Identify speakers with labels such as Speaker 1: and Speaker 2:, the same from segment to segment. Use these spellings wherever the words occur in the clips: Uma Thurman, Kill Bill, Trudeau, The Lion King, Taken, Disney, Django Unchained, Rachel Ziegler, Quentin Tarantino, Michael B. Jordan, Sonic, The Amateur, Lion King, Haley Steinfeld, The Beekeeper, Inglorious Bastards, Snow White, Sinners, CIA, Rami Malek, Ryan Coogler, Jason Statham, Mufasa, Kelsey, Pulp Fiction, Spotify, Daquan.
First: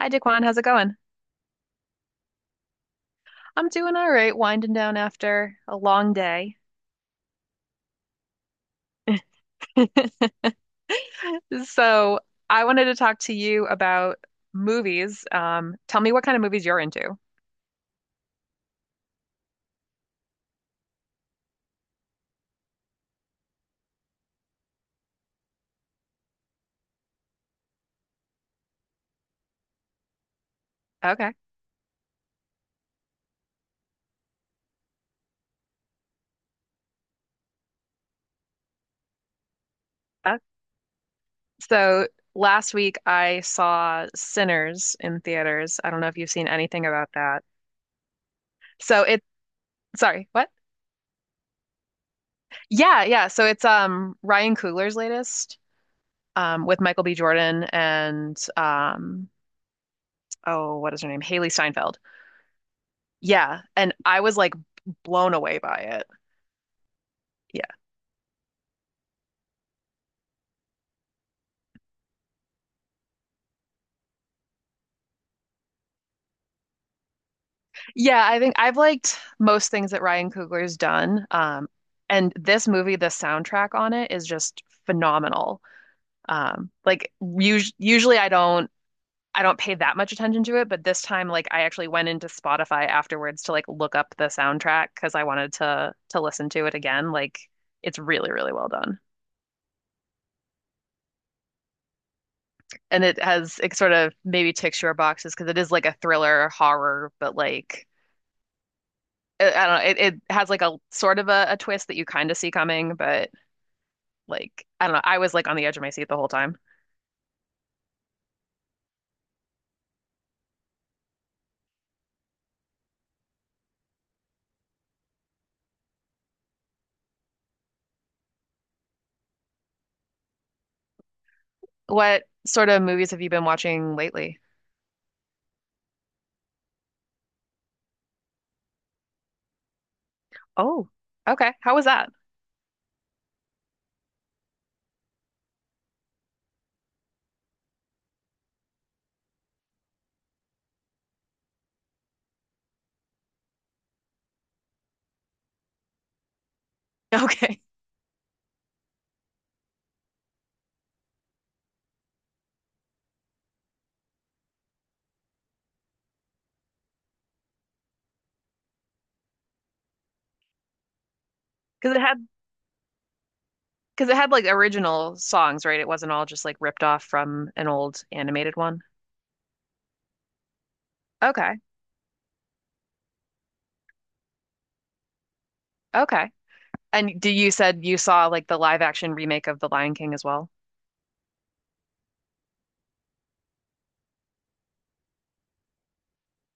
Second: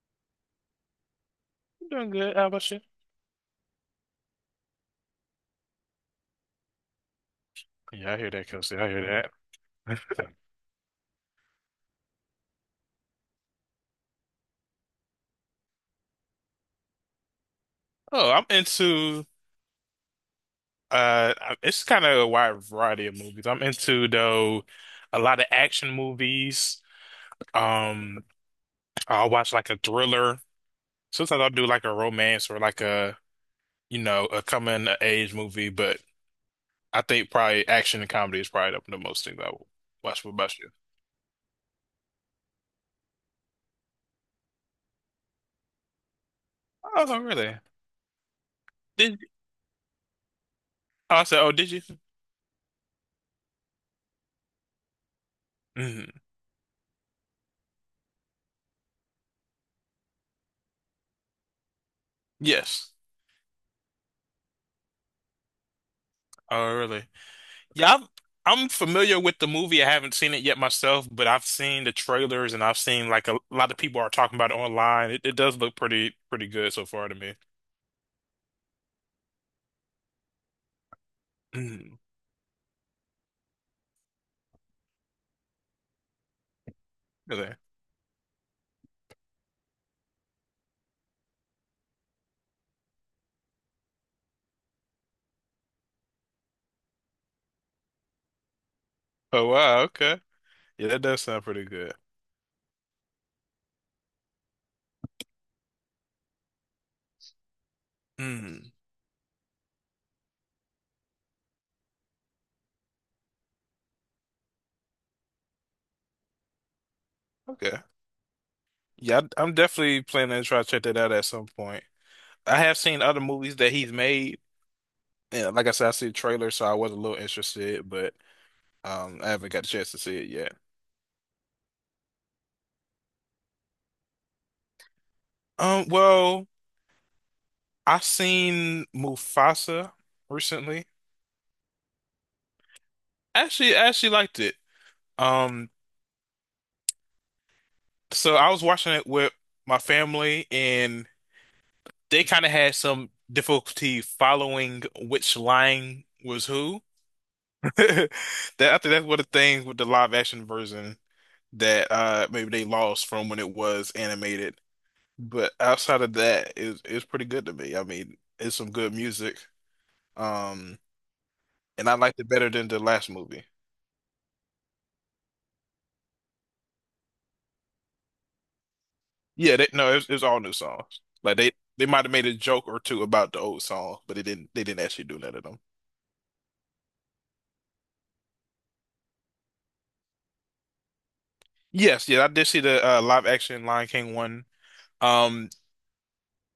Speaker 1: Hi, Daquan. How's it going?
Speaker 2: I'm doing good. How about you?
Speaker 1: I'm doing all right, winding down after a long day.
Speaker 2: Yeah, I hear that, Kelsey. I hear that.
Speaker 1: So, I wanted to talk to you about movies. Tell me what kind of movies you're into.
Speaker 2: Oh, I'm into it's kind of a wide variety of movies. I'm into though a lot of action movies. Um I'll watch like a thriller.
Speaker 1: Okay.
Speaker 2: Sometimes I'll do like a romance or like a a coming of age movie, but I think probably action and comedy is probably the most things I will watch. What
Speaker 1: Uh,
Speaker 2: about you?
Speaker 1: so, Last week I saw Sinners in theaters. I don't know if you've seen anything about
Speaker 2: Oh,
Speaker 1: that.
Speaker 2: really?
Speaker 1: So,
Speaker 2: Did
Speaker 1: sorry, what?
Speaker 2: I said, oh, did you?
Speaker 1: Yeah, yeah. So, it's Ryan Coogler's latest
Speaker 2: Mhm.
Speaker 1: with Michael B. Jordan and oh, what is her name? Haley Steinfeld.
Speaker 2: Yes.
Speaker 1: Yeah, and I was like blown away by it.
Speaker 2: Oh, really?
Speaker 1: Yeah.
Speaker 2: Yeah, I've, I'm familiar with the movie. I haven't seen it yet myself, but I've seen the trailers and I've seen like a lot of people are talking about it online. It does look pretty pretty good so far to me.
Speaker 1: Yeah, I think I've liked most things that Ryan Coogler's done.
Speaker 2: Mm,
Speaker 1: And this movie, the soundtrack on it is just phenomenal. Like
Speaker 2: okay.
Speaker 1: us Usually I don't pay that much attention to it, but this time like I actually went into Spotify afterwards to like look up the soundtrack because I wanted to listen to it again. Like it's really, really well done.
Speaker 2: Oh wow, okay. Yeah, that does sound pretty good.
Speaker 1: And it has it sort of maybe ticks your boxes because it is like a thriller horror, but like
Speaker 2: Mm,
Speaker 1: I don't know. It has like a sort of a twist that you kind of see coming, but like I don't know. I was like on the edge of my seat the whole time.
Speaker 2: okay. Am definitely planning to try to check that out at some point. I have seen other movies that he's made. Yeah, like I said, I see the trailer, so I was a little interested, but I haven't got a chance to see it yet.
Speaker 1: What sort of movies have you been watching lately?
Speaker 2: Um, well, I seen Mufasa recently.
Speaker 1: Oh, okay. How was that?
Speaker 2: I actually liked it. Um, so I was watching it with my family, and they kind of had some difficulty following which line was who.
Speaker 1: Okay.
Speaker 2: That I think that's one of the things with the live action version that maybe they lost from when it was animated. But outside of that, it's pretty good to me. I mean, it's some good music. Um, and I
Speaker 1: Because it
Speaker 2: liked
Speaker 1: had
Speaker 2: it better than the last movie.
Speaker 1: because it had like original songs, right? It wasn't all just like ripped off from an old animated one.
Speaker 2: No, it was, all new songs. Like
Speaker 1: Okay.
Speaker 2: they might have made a joke or two about the old song, but they didn't actually do none of them.
Speaker 1: Okay. And do you said you saw like the live action remake of The Lion King as well?
Speaker 2: Yes, yeah, I did see the live action Lion King one. Um,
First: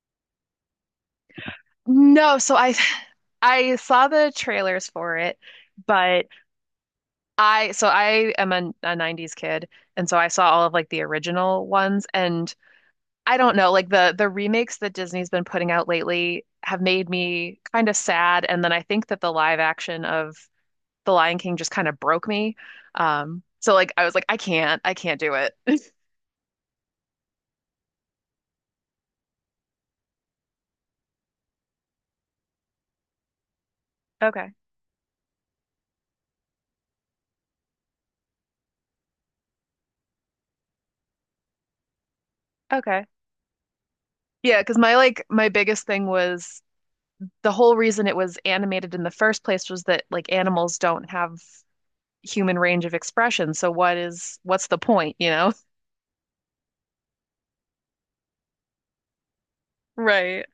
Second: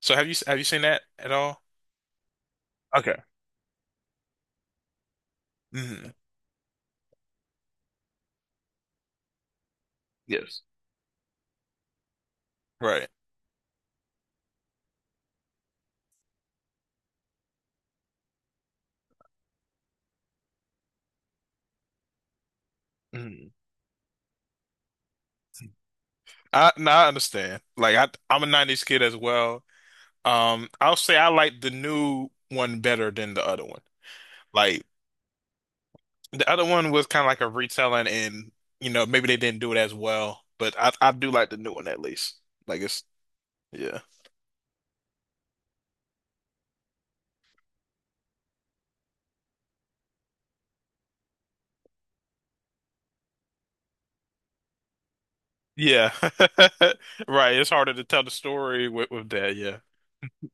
Speaker 2: so have you seen that at all?
Speaker 1: No, so
Speaker 2: Okay.
Speaker 1: I saw the trailers for it,
Speaker 2: Hmm.
Speaker 1: but I am a 90s kid and so I saw
Speaker 2: Yes.
Speaker 1: all of like the original ones and
Speaker 2: Right.
Speaker 1: I don't know like the remakes that Disney's been putting out lately have made me kind of sad, and then I think that the live action of The Lion King just kind of broke me.
Speaker 2: Hmm.
Speaker 1: So like I was like I can't do it.
Speaker 2: I no, I understand. I'm a 90s kid as well. I'll say I like the new one better than the other one.
Speaker 1: Okay.
Speaker 2: Like the other one was kind of like a retelling and maybe they didn't do it as well, but I do like the new one at least. Like it's
Speaker 1: Okay.
Speaker 2: Yeah.
Speaker 1: Yeah, because my biggest thing was the whole reason it was animated in the first place was that like animals don't have human range of expression. So what's the point, you know?
Speaker 2: Yeah. Right. It's harder to tell the story with that. Yeah.
Speaker 1: Right.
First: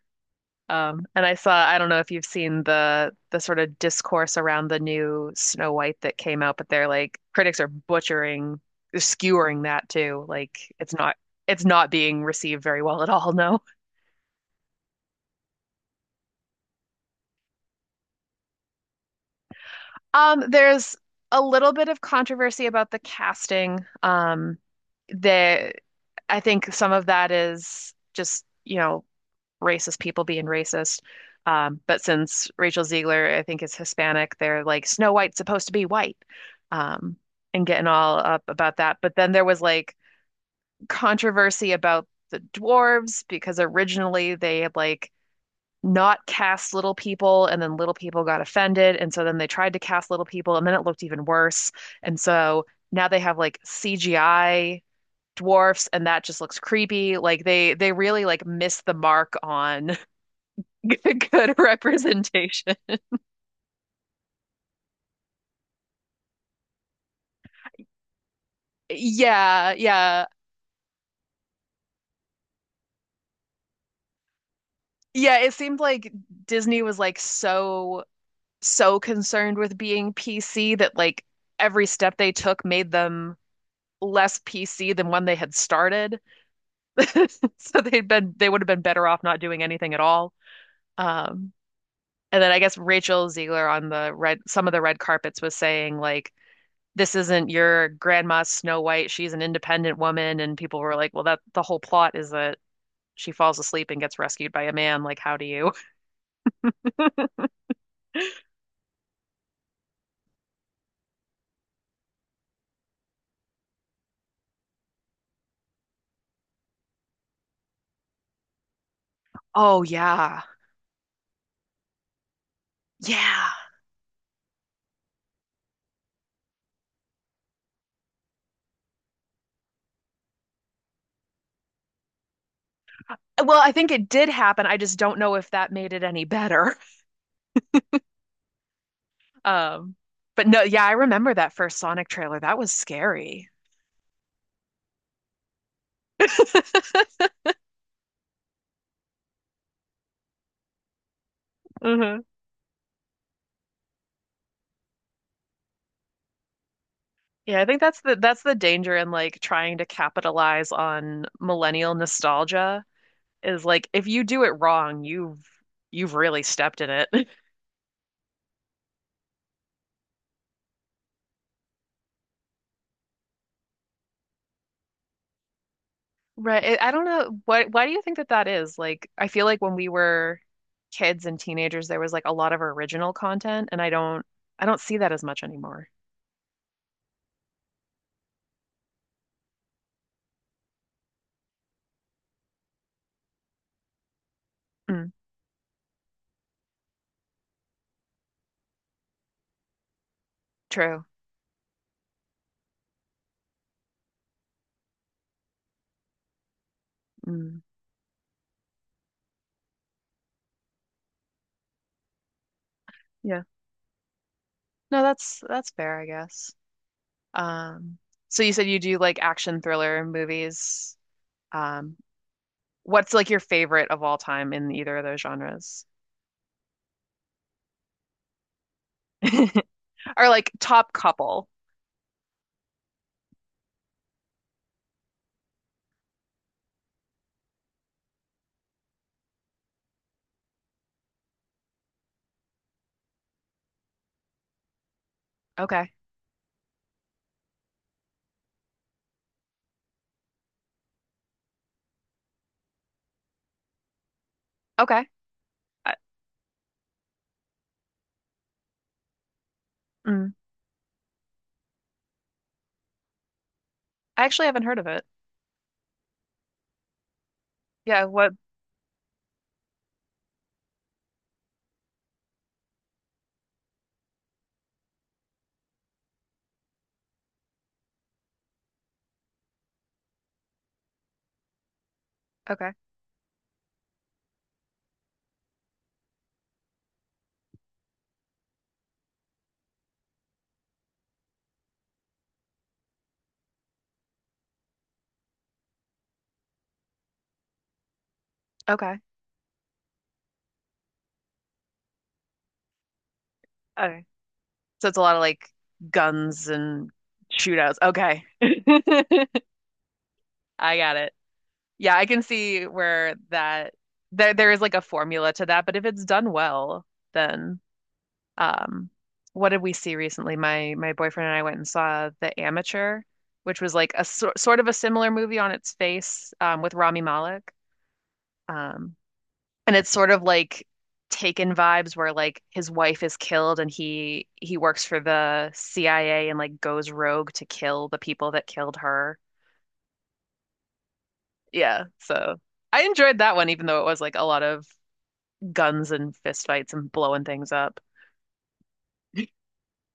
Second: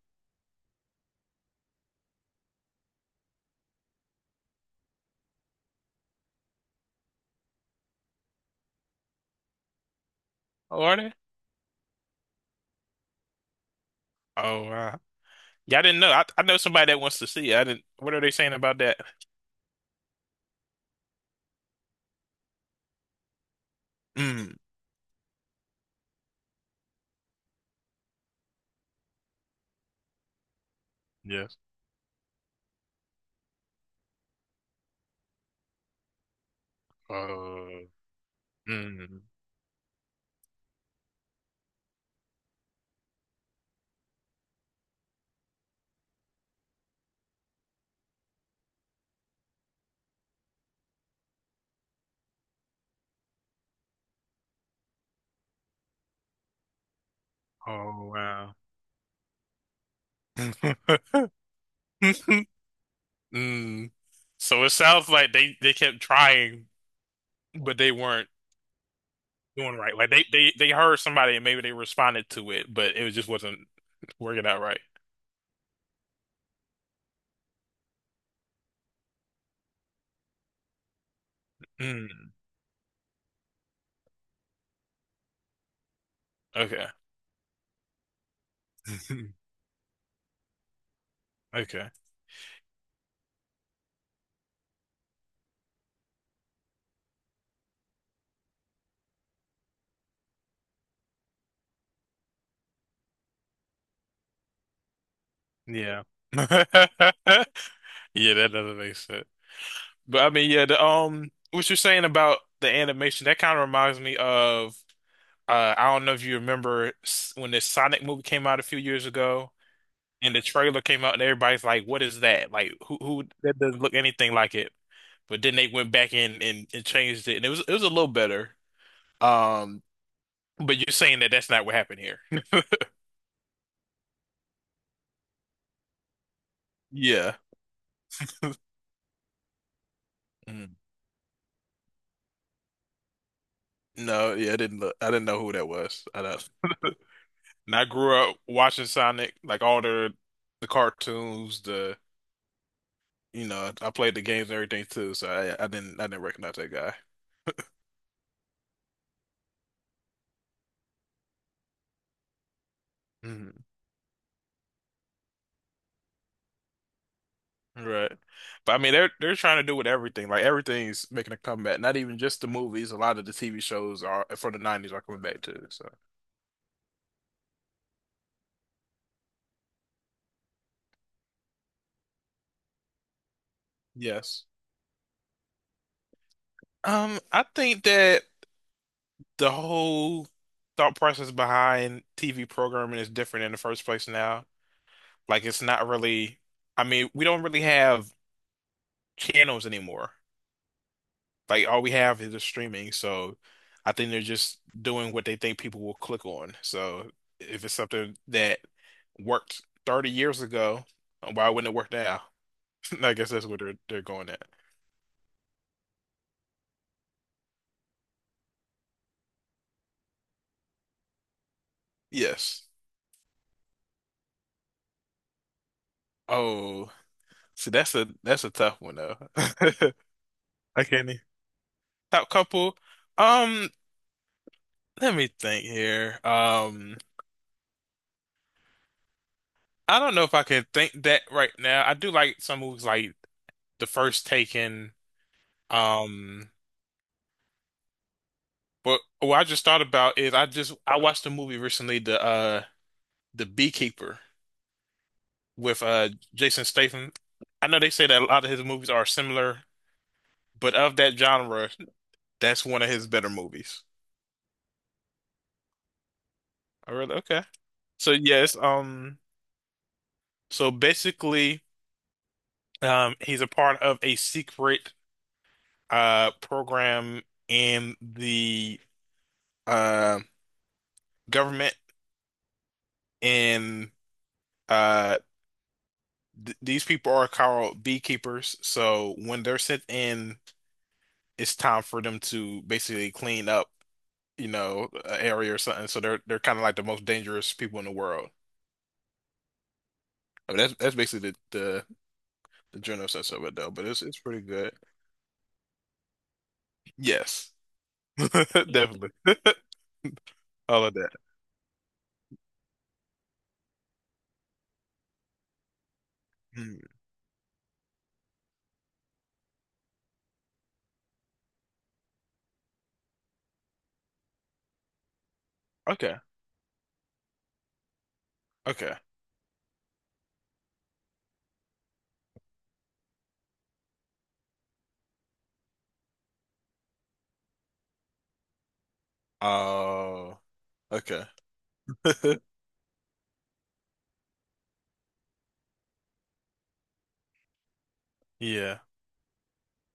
Speaker 1: And I saw, I don't know if you've seen the sort of discourse around the new Snow White that came out, but they're like critics are skewering that too. Like
Speaker 2: Oh, are they?
Speaker 1: it's not being received very well at all, no.
Speaker 2: Oh, wow. Yeah, I didn't know. I know somebody that wants to see it. I didn't. What are they saying about that?
Speaker 1: There's a little bit of controversy about the casting.
Speaker 2: Mm.
Speaker 1: The I think some of that is just, you know, racist people being racist.
Speaker 2: Yes.
Speaker 1: But since Rachel Ziegler, I think, is Hispanic, they're like, Snow White's supposed to be white, um, and
Speaker 2: Uh,
Speaker 1: getting all up about that. But
Speaker 2: mm.
Speaker 1: then there was like controversy about the dwarves because originally they had like not cast little people, and then little people got offended. And so then they tried to cast little people, and then it looked even worse. And so now they have like CGI dwarfs and that just looks creepy. Like they
Speaker 2: Oh,
Speaker 1: really like
Speaker 2: wow.
Speaker 1: missed the mark on good, good representation.
Speaker 2: Mm. So it sounds like they kept trying, but they weren't
Speaker 1: Yeah,
Speaker 2: doing right. Like
Speaker 1: yeah.
Speaker 2: they heard somebody and maybe they responded to it, but it just wasn't working out right.
Speaker 1: Yeah, it seemed like Disney was like so concerned with being PC that like every step
Speaker 2: Mm.
Speaker 1: they took made them less PC than when they had started.
Speaker 2: Okay.
Speaker 1: So they would have been better off not doing anything at all. Um
Speaker 2: Okay.
Speaker 1: and then I guess Rachel Ziegler on the red some of the red carpets was saying like this isn't your grandma Snow White, she's an independent woman, and people were like, well that the whole plot is that she falls asleep and gets rescued by a man. Like, how do you?
Speaker 2: Yeah. Yeah, that doesn't make sense. But I mean, yeah, the what you're saying about the animation, that kind of reminds me of I don't know if you remember when this Sonic movie came out a few years ago,
Speaker 1: Oh,
Speaker 2: and the
Speaker 1: yeah.
Speaker 2: trailer came out, and everybody's like, "What is that? Like, who
Speaker 1: Yeah.
Speaker 2: that doesn't look anything like it." But then they went back in and changed it, and it was a little better. Um, but you're saying that that's not what happened here.
Speaker 1: Well, I think it did happen. I just don't know if that made it any better.
Speaker 2: Yeah.
Speaker 1: Um, but no,
Speaker 2: Mm.
Speaker 1: yeah, I remember that first Sonic trailer. That was scary.
Speaker 2: No, yeah, I didn't look. I didn't know who that was. I don't. And I grew up watching Sonic, like all the cartoons, the
Speaker 1: Mm-hmm.
Speaker 2: I played the games and everything too, so I didn't recognize that guy.
Speaker 1: Yeah, I think that's the danger in like trying to capitalize on millennial nostalgia
Speaker 2: Mhm.
Speaker 1: is like if you do it wrong, you've really stepped in it.
Speaker 2: Right. But I mean they're trying to do with everything. Like everything's making a comeback. Not even just the movies, a lot of the TV shows are for the 90s are coming back too. So
Speaker 1: Right. I don't know what why do you think that that is? Like I feel like when we were kids and teenagers there was like a lot of original content, and
Speaker 2: yes.
Speaker 1: I don't see that as much anymore.
Speaker 2: I think that the whole thought process behind TV programming is different in the first place now.
Speaker 1: Mm,
Speaker 2: Like it's not really I mean, we don't really have channels anymore.
Speaker 1: true.
Speaker 2: Like all we have is the streaming. So I think they're just doing what they think people will click on. So
Speaker 1: Mm,
Speaker 2: if it's something that worked 30 years ago, why wouldn't it work now? I guess
Speaker 1: yeah.
Speaker 2: that's where they're going at.
Speaker 1: No, that's fair, I guess. Um so you said you do like action thriller movies. Um
Speaker 2: Yes.
Speaker 1: what's like your favorite of all time in either of those genres?
Speaker 2: Oh, see, that's a tough one though.
Speaker 1: Or like
Speaker 2: I
Speaker 1: top
Speaker 2: can't. E-
Speaker 1: couple.
Speaker 2: Top couple. Um, let me think here. I don't know if I can think that right now. I do like some movies like The First Taken.
Speaker 1: Okay.
Speaker 2: Um, But what I just thought about is I watched a movie recently, the Beekeeper
Speaker 1: Okay.
Speaker 2: with
Speaker 1: I,
Speaker 2: Jason Statham. I know they say that a lot of his movies are similar,
Speaker 1: mm,
Speaker 2: but of that genre, that's one of his better movies.
Speaker 1: I actually haven't heard of it.
Speaker 2: Oh, really? Okay.
Speaker 1: Yeah,
Speaker 2: So
Speaker 1: what
Speaker 2: yes, so basically, he's a part of a secret program in the uh government,
Speaker 1: okay.
Speaker 2: and uh th these people are called beekeepers. So when they're sent in it's time for them to basically clean up, you know, an area or something. So they're kind of like the most dangerous people in the world.
Speaker 1: Okay.
Speaker 2: I mean, that's basically the general sense of it though. But
Speaker 1: Okay.
Speaker 2: it's pretty good.
Speaker 1: So it's a lot of like guns and
Speaker 2: Yes,
Speaker 1: shootouts. Okay.
Speaker 2: definitely.
Speaker 1: I
Speaker 2: All of
Speaker 1: got
Speaker 2: that.
Speaker 1: it. Yeah, I can see where that there is like a formula to that, but if it's done well,
Speaker 2: Mm.
Speaker 1: then um what did we see recently? My boyfriend and I went and saw The Amateur, which was like a sort of a similar movie on its
Speaker 2: Okay.
Speaker 1: face with Rami Malek.
Speaker 2: Okay.
Speaker 1: Um And it's sort of like Taken vibes where like his wife is killed and he works for the CIA and like goes rogue to kill the people that killed her.
Speaker 2: Oh. Okay.
Speaker 1: Yeah, so I enjoyed that one even though it was like a lot of guns and fistfights and blowing things up.
Speaker 2: Yeah.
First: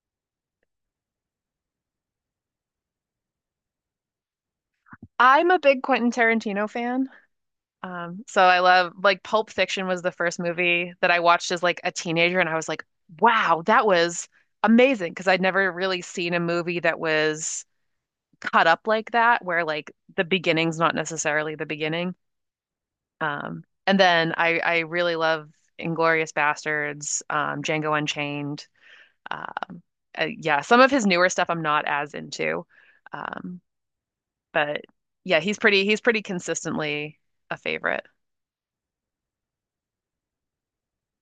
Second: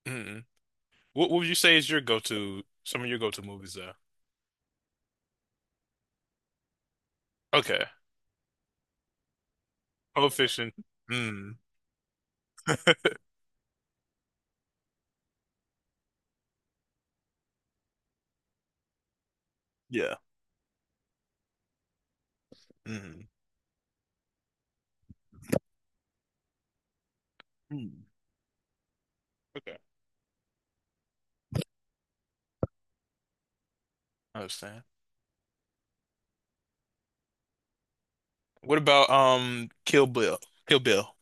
Speaker 2: Mm-mm. What would you say is your go-to? Some of your go-to movies though.
Speaker 1: I'm a big Quentin Tarantino fan.
Speaker 2: Okay.
Speaker 1: So I love like Pulp Fiction was the
Speaker 2: Pulp
Speaker 1: first
Speaker 2: Fiction.
Speaker 1: movie that I watched
Speaker 2: Mm.
Speaker 1: as like a teenager, and I was like, wow, that was amazing because I'd never really seen a movie that was cut up like that where like
Speaker 2: Yeah.
Speaker 1: the beginning's not necessarily the beginning.
Speaker 2: Mm.
Speaker 1: And then I really love Inglorious Bastards, Django
Speaker 2: Mm.
Speaker 1: Unchained.
Speaker 2: Okay.
Speaker 1: Um, yeah, some of his newer stuff I'm not as into. Um,
Speaker 2: I
Speaker 1: but
Speaker 2: understand.
Speaker 1: yeah, he's pretty consistently a favorite.
Speaker 2: What about Kill Bill? Kill Bill.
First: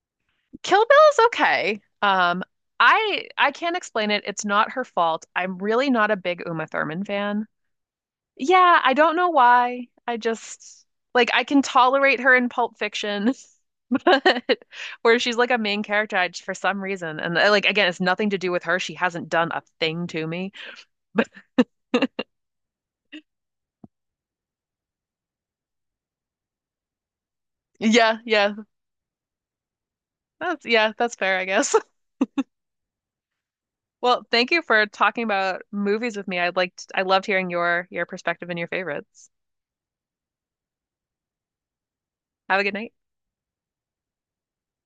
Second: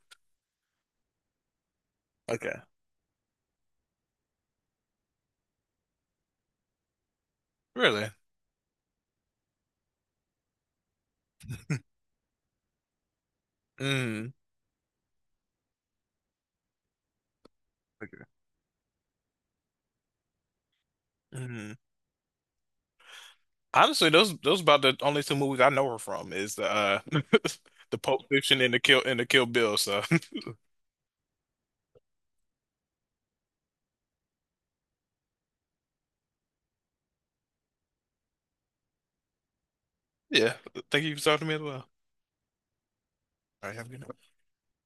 Speaker 1: Kill Bill is okay.
Speaker 2: Okay.
Speaker 1: I can't explain it. It's not her fault. I'm really not a big Uma Thurman fan.
Speaker 2: Really?
Speaker 1: Yeah, I don't know why. I just like I can tolerate her in Pulp Fiction,
Speaker 2: Mm.
Speaker 1: but where she's like a main character, I just for some reason, and like again, it's
Speaker 2: Okay.
Speaker 1: nothing to do with her. She hasn't done a thing to me. But
Speaker 2: Mm. Honestly, those about the only two movies I know her from is the the
Speaker 1: yeah,
Speaker 2: Pulp Fiction and the Kill Bill. So
Speaker 1: yeah, that's fair, I guess. Well, thank you for talking about movies with me. I loved hearing your perspective and your favorites.
Speaker 2: yeah, thank you for talking to me as well.
Speaker 1: Have a good night.
Speaker 2: All right, have a good night.